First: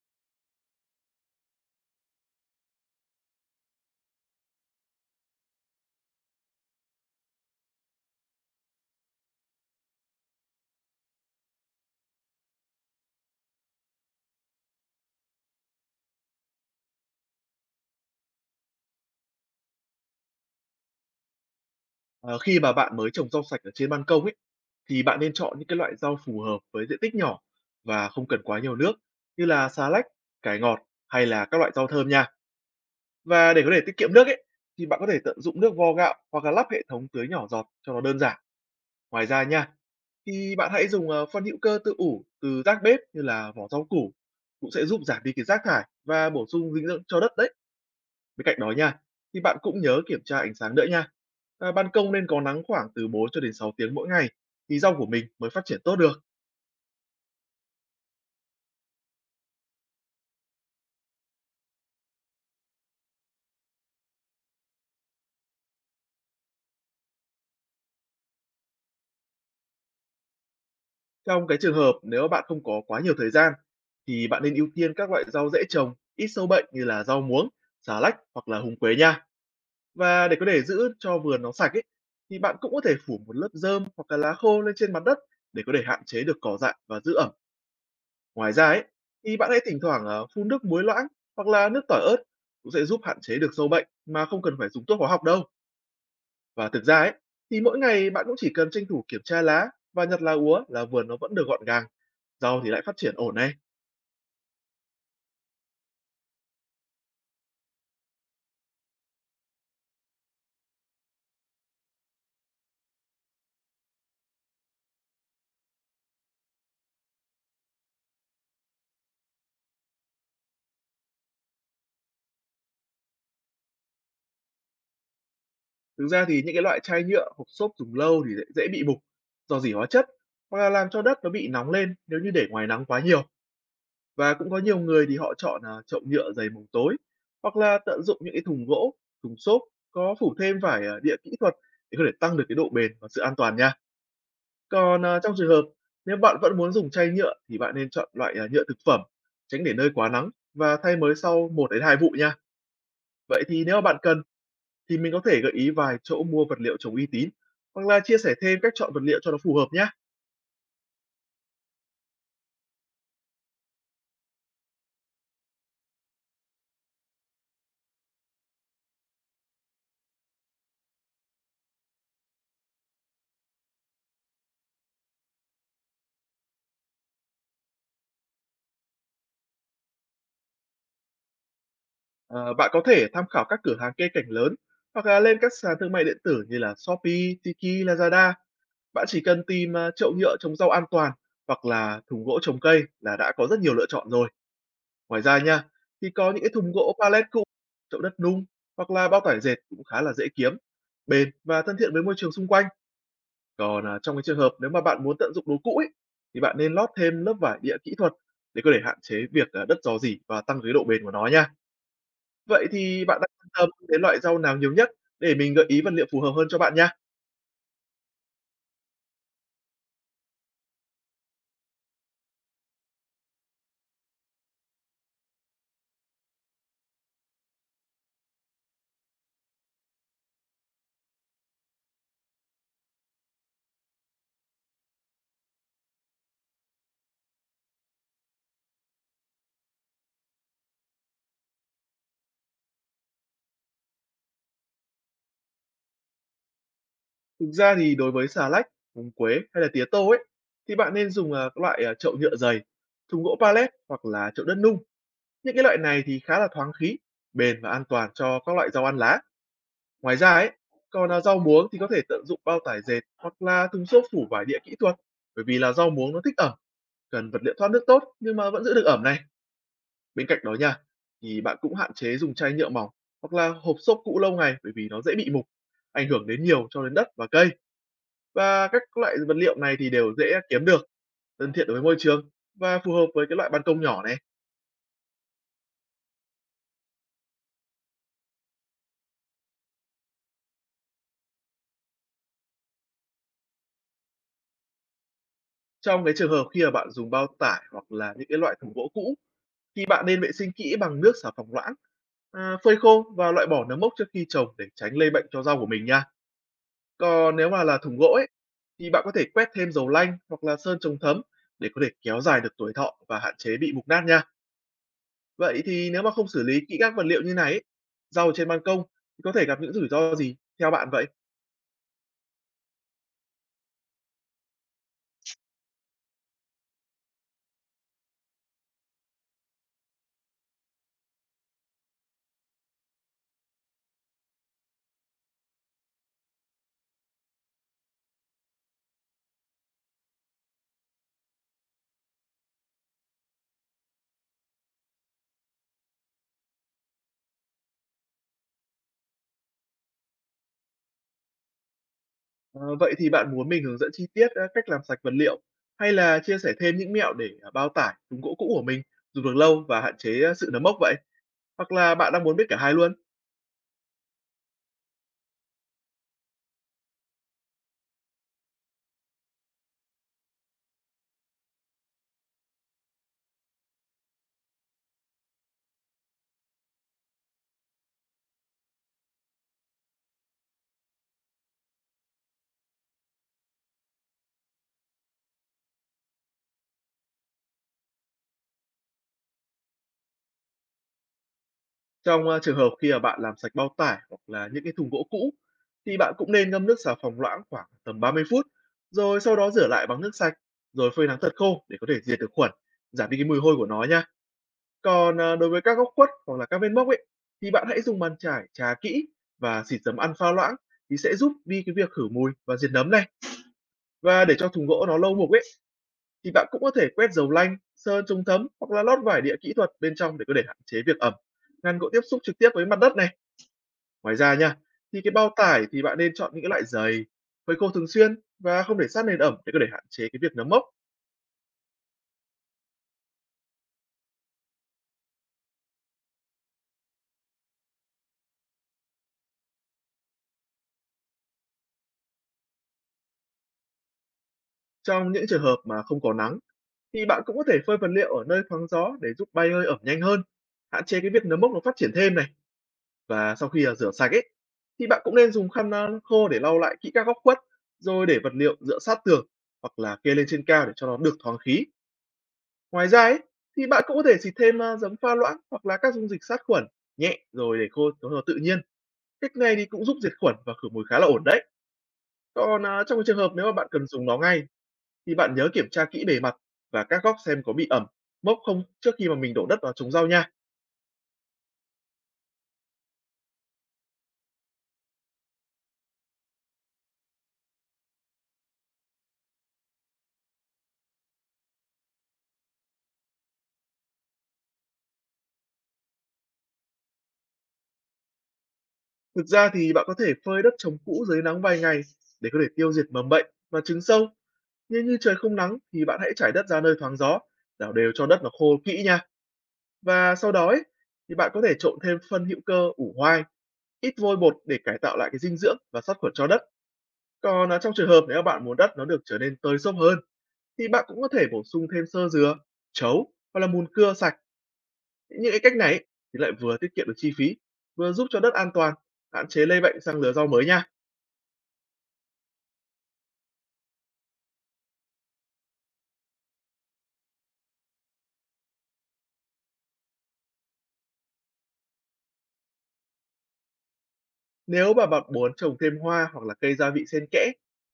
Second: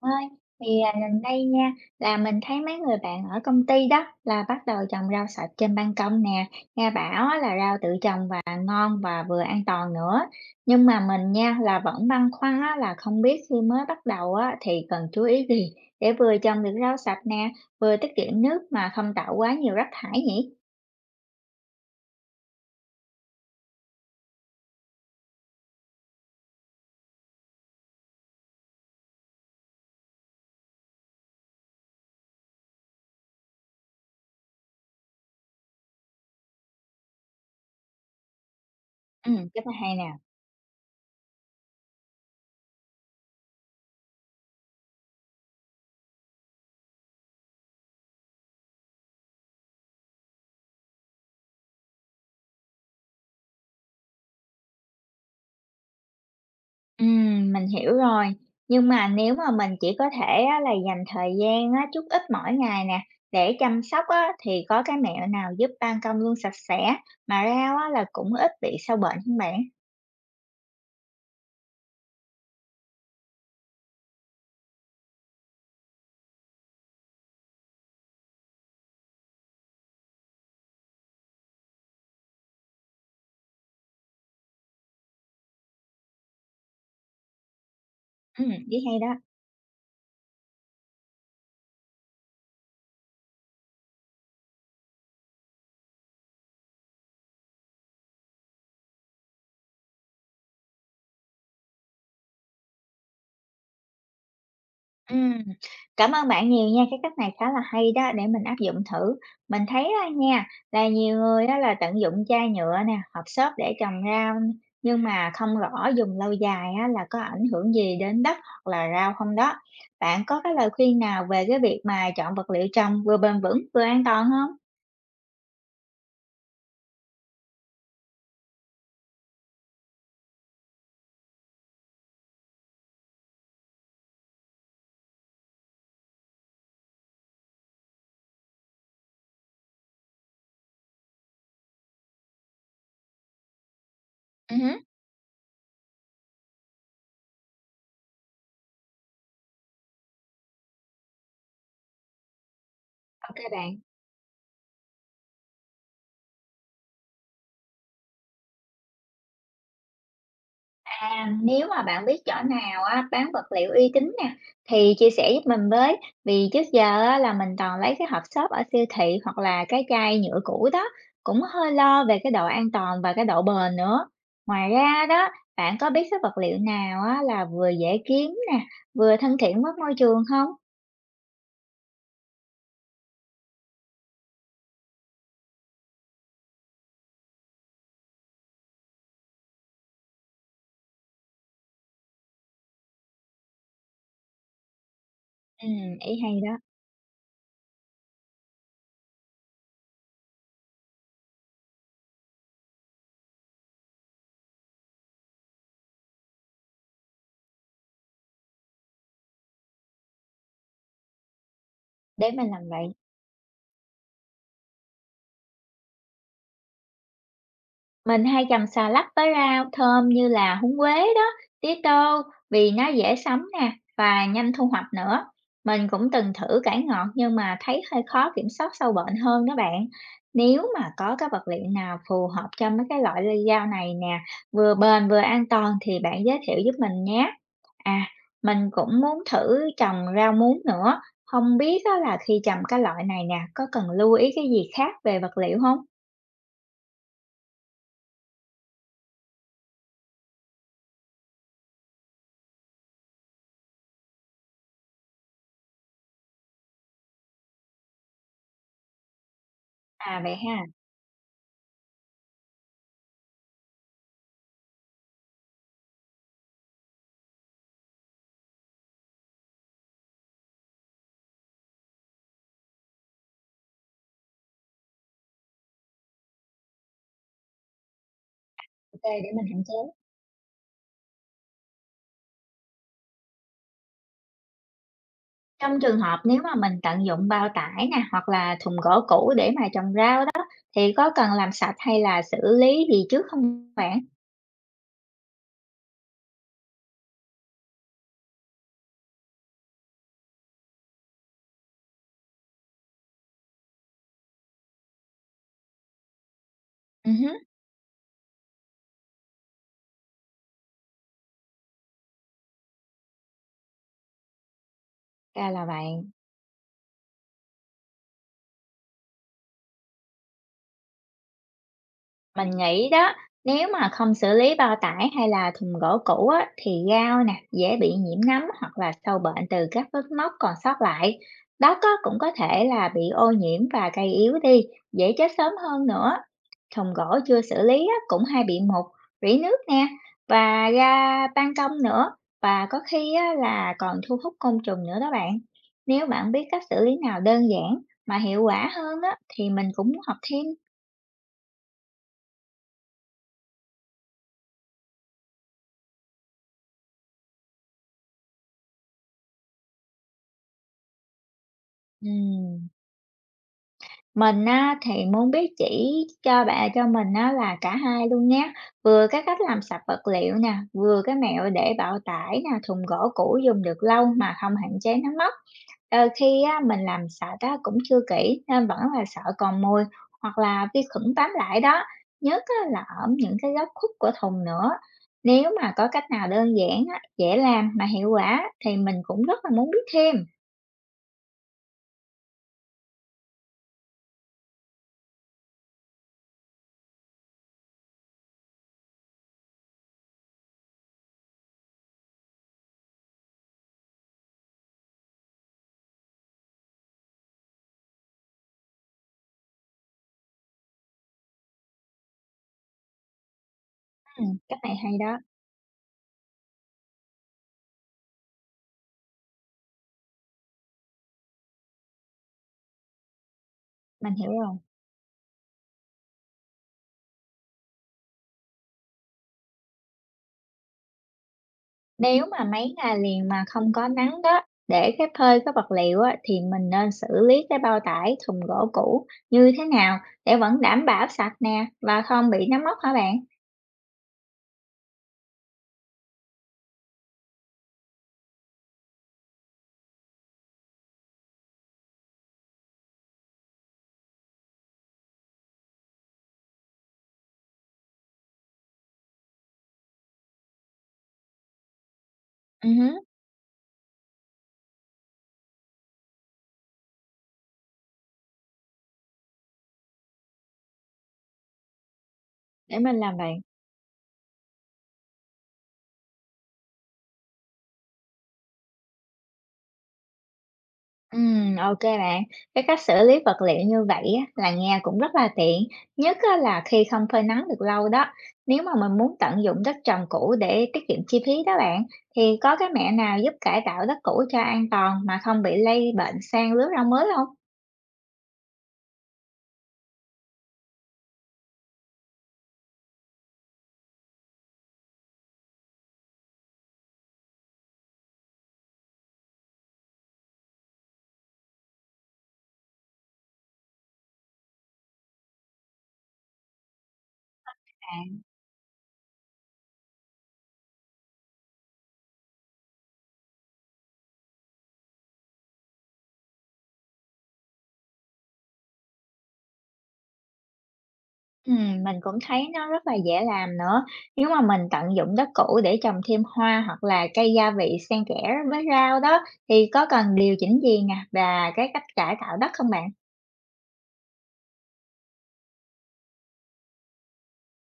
Ơi, thì, gần đây nha, là mình thấy mấy người bạn ở công ty đó là bắt đầu trồng rau sạch trên ban công nè, nghe bảo á là rau tự trồng và ngon và vừa an toàn nữa. Nhưng mà mình nha, là vẫn băn khoăn á là không biết khi mới bắt đầu á thì cần chú ý gì để vừa trồng được rau sạch nè, vừa tiết kiệm nước mà không tạo quá nhiều rác thải nhỉ? Ờ, Khi mà bạn mới trồng rau sạch ở trên ban công ấy, thì bạn nên chọn những cái loại rau phù hợp với diện tích nhỏ và không cần quá nhiều nước như là xà lách, cải ngọt hay là các loại rau thơm nha. Và để có thể tiết kiệm nước ấy, thì bạn có thể tận dụng nước vo gạo hoặc là lắp hệ thống tưới nhỏ giọt cho nó đơn giản. Ngoài ra Cái nha, này hay nè. thì bạn hãy dùng phân hữu cơ tự ủ từ rác bếp như là vỏ rau củ cũng sẽ giúp giảm đi cái rác thải và bổ sung dinh dưỡng cho đất đấy. Bên cạnh đó nha, thì bạn cũng nhớ kiểm tra ánh sáng nữa nha. À, ban công nên có nắng khoảng từ 4 cho đến 6 tiếng mỗi ngày thì rau của mình mới phát triển tốt được. Mình hiểu rồi. Nhưng mà nếu mà mình chỉ có thể á, là dành thời gian á, chút ít mỗi ngày nè để chăm sóc á, thì có cái mẹo nào giúp ban công luôn sạch sẽ mà rau á, là cũng ít bị sâu bệnh không bạn? Trong cái trường hợp nếu bạn không có quá nhiều thời gian thì bạn nên ưu tiên các loại rau dễ trồng, ít sâu bệnh như là rau muống, xà lách hoặc là húng quế nha. Và để có thể giữ cho vườn nó sạch ấy, thì bạn cũng có thể phủ một lớp rơm hoặc là lá khô lên trên mặt đất để có thể hạn chế được cỏ dại và giữ ẩm. Ngoài ra Ý ấy, hay đó. thì bạn hãy thỉnh thoảng, phun nước muối loãng hoặc là nước tỏi ớt cũng sẽ giúp hạn chế được sâu bệnh mà không cần phải dùng thuốc hóa học đâu. Và thực ra ấy, thì mỗi ngày bạn cũng chỉ cần tranh thủ kiểm tra lá và nhặt lá úa là vườn nó vẫn được gọn gàng, rau thì lại phát triển ổn này. Ừm, Cảm ơn bạn nhiều nha, cái cách này khá là hay đó, để mình áp dụng thử. Mình thấy á nha, là nhiều người đó là tận dụng chai nhựa nè, hộp xốp để trồng rau, nhưng mà không rõ dùng lâu dài á là có ảnh hưởng gì đến đất hoặc là rau không đó. Bạn có cái lời khuyên nào về cái việc mà chọn vật liệu trồng vừa bền vững vừa an toàn không? Thực ra thì những cái loại chai nhựa hộp xốp dùng lâu thì dễ bị mục do dỉ hóa chất hoặc là làm cho đất nó bị nóng lên nếu như để ngoài nắng quá nhiều. Và cũng có nhiều người thì họ chọn, chậu nhựa dày mồng tối, hoặc là tận dụng những cái thùng gỗ, thùng xốp có phủ thêm vải, địa kỹ thuật để có thể tăng được cái độ bền và sự an toàn nha. Ừ hứ, Còn, trong trường hợp nếu bạn vẫn muốn dùng chai nhựa thì bạn nên chọn loại, nhựa thực phẩm, tránh để nơi quá nắng và thay mới sau 1 đến 2 vụ nha. ô Vậy thì nếu bạn. mà bạn cần thì mình có thể gợi ý vài chỗ mua vật liệu trồng uy tín, hoặc là chia sẻ thêm cách chọn vật liệu cho nó phù hợp nhé. À, nếu mà bạn biết chỗ nào á, bán vật liệu uy tín nè thì chia sẻ giúp mình với, vì trước giờ á, là mình toàn lấy cái hộp xốp ở siêu thị hoặc là cái chai nhựa cũ đó, cũng hơi lo về cái độ an toàn và cái độ bền nữa. Ngoài ra đó, bạn có biết cái vật liệu nào á, là vừa dễ kiếm nè vừa thân thiện với môi trường không? Ờ, Bạn có thể tham khảo các cửa hàng cây cảnh lớn hoặc là lên các sàn thương mại điện tử như là Shopee, Tiki, Lazada. Bạn chỉ cần tìm chậu nhựa trồng rau an toàn hoặc là thùng gỗ trồng cây là đã có rất nhiều lựa chọn rồi. Ngoài ra nha, Ừ, thì ý có hay những cái đó, thùng gỗ pallet cũ, chậu đất nung hoặc là bao tải dệt cũng khá là dễ kiếm, bền và thân thiện với môi trường xung quanh. Còn trong cái trường hợp nếu mà bạn muốn tận dụng đồ cũ ấy, thì bạn nên lót thêm lớp vải địa kỹ thuật để có thể hạn chế việc đất rò rỉ và tăng cái độ bền của nó nha. để mình Vậy làm vậy. thì bạn đang quan tâm đến loại rau nào nhiều nhất để mình gợi ý vật liệu phù hợp hơn cho bạn nha. Mình hay chầm xà lách với rau thơm như là húng quế đó, tía tô vì nó dễ sống nè và nhanh thu hoạch nữa. Mình cũng từng thử cải ngọt nhưng mà thấy hơi khó kiểm soát sâu bệnh hơn đó bạn. Nếu mà có cái vật liệu nào phù hợp cho mấy cái loại lây rau này nè, vừa bền vừa an toàn thì bạn giới thiệu giúp mình nhé. À, mình cũng muốn thử trồng rau muống nữa. Không biết á là khi trồng cái loại này nè, có cần lưu ý cái gì khác về vật liệu không? Thực ra thì đối với xà lách, húng quế hay là tía tô ấy thì bạn nên dùng các loại chậu nhựa dày, thùng gỗ pallet hoặc là chậu đất nung. Những cái loại này thì khá là thoáng khí, bền và an toàn cho các loại rau ăn lá. Ngoài À ra vậy ấy, ha, còn là rau muống thì có thể tận dụng bao tải dệt hoặc là thùng xốp phủ vải địa kỹ thuật bởi vì là rau muống nó thích ẩm, cần vật liệu thoát nước tốt nhưng mà vẫn giữ được ẩm này. Bên cạnh đó nha, thì bạn cũng hạn chế dùng chai nhựa mỏng hoặc là hộp xốp cũ lâu ngày bởi vì nó dễ bị mục, ảnh hưởng đến nhiều cho đến đất và cây, và các ok loại để vật mình liệu hạn này chế. thì đều dễ kiếm được, thân thiện đối với môi trường và phù hợp với cái loại ban công nhỏ này. Trong trường hợp nếu mà mình tận dụng bao tải nè, hoặc là thùng gỗ cũ để mà trồng rau đó, thì có cần làm sạch hay là xử lý gì trước không bạn? Trong cái trường hợp khi mà bạn dùng bao tải hoặc là những cái loại thùng gỗ cũ thì bạn nên vệ sinh kỹ bằng nước xà phòng loãng, phơi khô và loại bỏ nấm mốc trước khi trồng để tránh lây bệnh cho rau của mình nha. Còn Hứm, nếu mà là thùng gỗ ấy, thì bạn có thể quét thêm dầu lanh hoặc là sơn chống thấm để có thể kéo dài được tuổi thọ và hạn chế bị mục nát nha. ra Vậy là thì nếu vậy. mà không xử lý kỹ các vật liệu như này ấy, rau trên ban công thì có thể gặp những rủi ro gì theo bạn vậy? Mình nghĩ đó, nếu mà không xử lý bao tải hay là thùng gỗ cũ á, thì gao nè, dễ bị nhiễm nấm hoặc là sâu bệnh từ các vết móc còn sót lại. Đất á, cũng có thể là bị ô nhiễm và cây yếu đi, dễ chết sớm hơn nữa. Thùng gỗ chưa xử lý á, cũng hay bị mục, rỉ nước nè, và ra ban công nữa, và có khi á, là còn thu hút côn trùng nữa đó bạn. Nếu bạn biết cách xử lý nào đơn giản mà hiệu quả hơn á, thì mình cũng học thêm. Ờ, Vậy thì bạn muốn mình hướng dẫn chi tiết cách làm sạch vật liệu, hay là chia sẻ thêm những mẹo để bao tải, thùng gỗ cũ của mình dùng được lâu và hạn chế sự nấm mốc vậy? Hoặc là bạn đang muốn biết cả Ừm. hai luôn? Mình á, thì muốn biết chỉ cho bạn cho mình á, là cả hai luôn nhé, vừa cái cách làm sạch vật liệu nè, vừa cái mẹo để bao tải nè, thùng gỗ cũ dùng được lâu mà không hạn chế nó mất. Đôi khi á, mình làm sạch á, cũng chưa kỹ nên vẫn là sợ còn mùi hoặc là vi khuẩn bám lại đó, nhất á, là ở những cái góc khuất của thùng nữa. Nếu mà có cách nào đơn giản á, dễ làm mà hiệu quả thì mình cũng rất là muốn biết thêm. Trong, trường hợp khi mà bạn làm sạch bao tải hoặc là những cái thùng gỗ cũ, thì bạn cũng nên ngâm nước xà phòng loãng khoảng tầm 30 phút, rồi sau đó rửa lại bằng nước sạch, rồi phơi nắng thật khô để có thể diệt được khuẩn, giảm đi cái mùi hôi của nó nha. Còn, đối với các góc khuất hoặc là các vết mốc ấy, thì bạn hãy dùng bàn chải chà kỹ và xịt giấm ăn pha loãng thì sẽ giúp đi cái việc khử mùi và diệt nấm này. Và để cho Cách thùng này gỗ hay nó lâu đó, mục ấy, thì bạn cũng có thể quét dầu lanh, sơn chống thấm hoặc là lót vải địa kỹ thuật bên trong để có thể hạn chế việc ẩm, ngăn gỗ tiếp xúc trực tiếp với mặt đất này. mình Ngoài hiểu ra rồi. nha, thì cái bao tải thì bạn nên chọn những cái loại dày, phơi khô thường xuyên và không để sát nền ẩm để có thể hạn chế cái việc nấm mốc. Nếu mà mấy ngày liền mà không có nắng đó, để cái phơi cái vật liệu á, thì mình nên xử lý cái bao tải thùng gỗ cũ như thế nào để vẫn đảm bảo sạch nè và không bị nấm mốc hả bạn? Trong những trường hợp mà không có nắng thì bạn cũng có thể phơi vật liệu ở nơi thoáng gió để giúp bay hơi ẩm nhanh hơn, hạn chế cái việc nấm mốc nó phát triển thêm này. Và sau khi rửa sạch ấy thì bạn cũng nên dùng khăn khô để lau lại kỹ các góc khuất, rồi để vật liệu dựa sát tường hoặc là kê lên trên cao để cho nó được thoáng khí. Ừ Ngoài hứ, ra ấy, thì bạn cũng có thể xịt thêm giấm pha loãng hoặc là các dung dịch sát khuẩn nhẹ rồi để khô nó tự nhiên. Cách này thì cũng giúp diệt khuẩn và khử mùi khá là ổn đấy. Còn, để mình trong làm trường hợp vậy. nếu mà bạn cần dùng nó ngay thì bạn nhớ kiểm tra kỹ bề mặt và các góc xem có bị ẩm, mốc không trước khi mà mình đổ đất vào trồng rau nha. Ok bạn, cái cách xử lý vật liệu như vậy á, là nghe cũng rất là tiện, nhất á, là khi không phơi nắng được lâu đó. Nếu mà mình muốn tận dụng đất trồng cũ để tiết kiệm chi phí đó bạn, thì có cái mẹo nào giúp cải tạo đất cũ cho an toàn mà không bị lây bệnh sang lứa rau mới không? Thực ra thì bạn có thể phơi đất trồng cũ dưới nắng vài ngày để có thể tiêu diệt mầm bệnh và trứng sâu. Nhưng như trời không nắng thì bạn hãy trải đất ra nơi thoáng gió, đảo đều cho đất nó khô kỹ nha. Và sau đó ấy, thì bạn có thể trộn thêm phân hữu cơ ủ hoai, ít vôi bột để cải tạo lại cái dinh dưỡng và sát khuẩn cho đất. Còn, trong trường hợp nếu mà bạn muốn đất nó được trở nên tơi xốp hơn thì bạn cũng có thể bổ sung thêm xơ dừa, trấu hoặc là mùn cưa sạch. Những cái cách này ấy, thì lại vừa tiết kiệm được chi phí, vừa giúp cho đất an toàn, hạn chế lây bệnh sang lứa rau mới nha. Mình cũng thấy nó rất là dễ làm nữa. Nếu mà mình tận dụng đất cũ để trồng thêm hoa hoặc là cây gia vị xen kẽ với rau đó, thì có cần điều chỉnh gì nè và cái cách cải tạo đất không bạn? Nếu mà bạn muốn trồng thêm hoa hoặc là cây gia vị xen kẽ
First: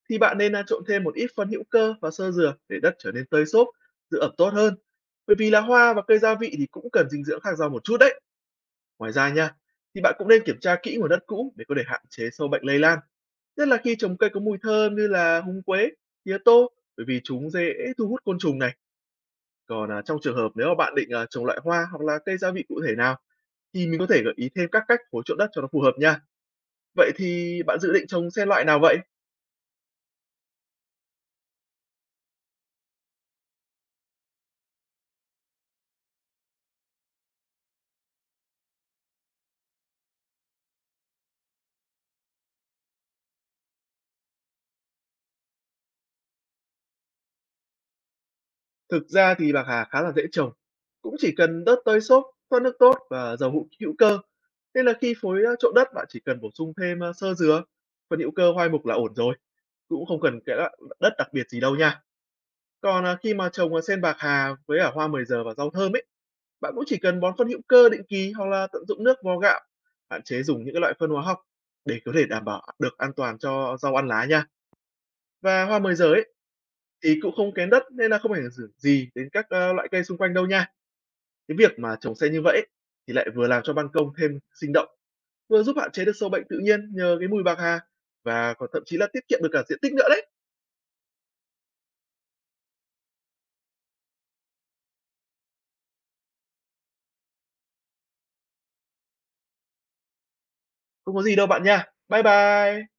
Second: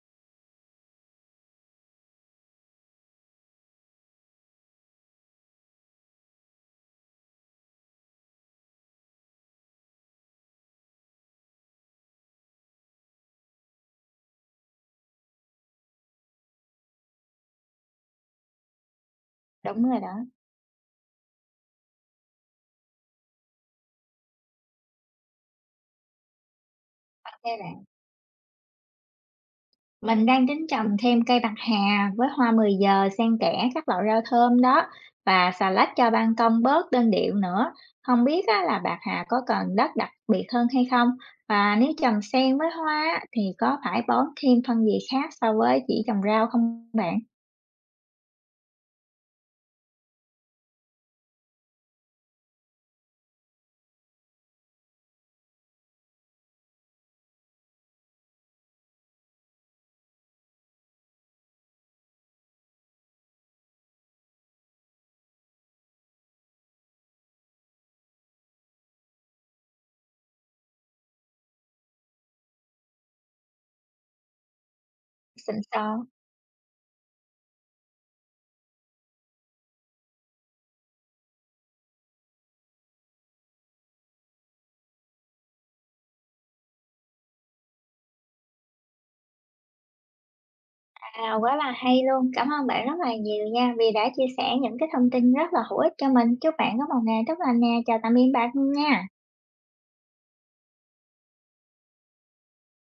thì bạn nên trộn thêm một ít phân hữu cơ và xơ dừa để đất trở nên tơi xốp, giữ ẩm tốt hơn. Bởi vì là hoa và cây gia vị thì cũng cần dinh dưỡng khác nhau một chút đấy. Ngoài ra nha, thì bạn cũng nên kiểm tra kỹ nguồn đất cũ để có thể hạn chế sâu bệnh lây lan. Nhất là khi trồng cây có mùi thơm như là húng quế, tía tô, bởi vì chúng dễ thu hút côn trùng này. Đúng Còn rồi trong đó, trường hợp nếu mà bạn định trồng loại hoa hoặc là cây gia vị cụ thể nào, thì mình có thể gợi ý thêm các cách phối trộn đất cho nó phù hợp nha. Vậy ô thì bạn bạn. dự định trồng xe loại nào vậy? Mình đang tính trồng thêm cây bạc hà với hoa 10 giờ xen kẽ các loại rau thơm đó và xà lách cho ban công bớt đơn điệu nữa. Không biết á, là bạc hà có cần đất đặc biệt hơn hay không? Và nếu trồng xen với hoa á, thì có phải bón thêm phân gì khác so với chỉ trồng rau không bạn? Thực ra thì bạc hà khá là dễ trồng, cũng chỉ cần đất tơi xốp, thoát nước tốt và dầu hữu hữu cơ. Nên là khi phối trộn đất bạn chỉ cần bổ sung thêm xơ dừa, phần hữu cơ hoai mục là ổn rồi. Cũng không cần cái loại đất đặc biệt gì đâu nha. Còn, khi mà trồng, sen bạc hà với cả hoa 10 giờ và rau thơm ấy, bạn cũng chỉ cần bón phân hữu cơ định kỳ hoặc là tận dụng nước vo gạo, hạn chế dùng những cái loại phân hóa học để có thể đảm bảo được an toàn cho rau ăn lá nha. Xịn Và hoa sò. 10 giờ ấy thì cũng không kén đất nên là không ảnh hưởng gì đến các, loại cây xung quanh đâu nha. Cái việc mà trồng sen như vậy ấy, thì lại vừa làm cho ban công thêm sinh động, vừa giúp hạn chế được sâu bệnh tự nhiên nhờ cái mùi bạc hà và còn thậm chí là tiết kiệm được cả diện tích nữa đấy. Quá là hay luôn. Cảm ơn bạn rất là nhiều nha vì đã chia sẻ những cái thông tin rất là hữu ích cho mình. Chúc bạn có một ngày tốt lành nè. Chào tạm biệt bạn nha. Không có gì đâu bạn nha. Bye bye.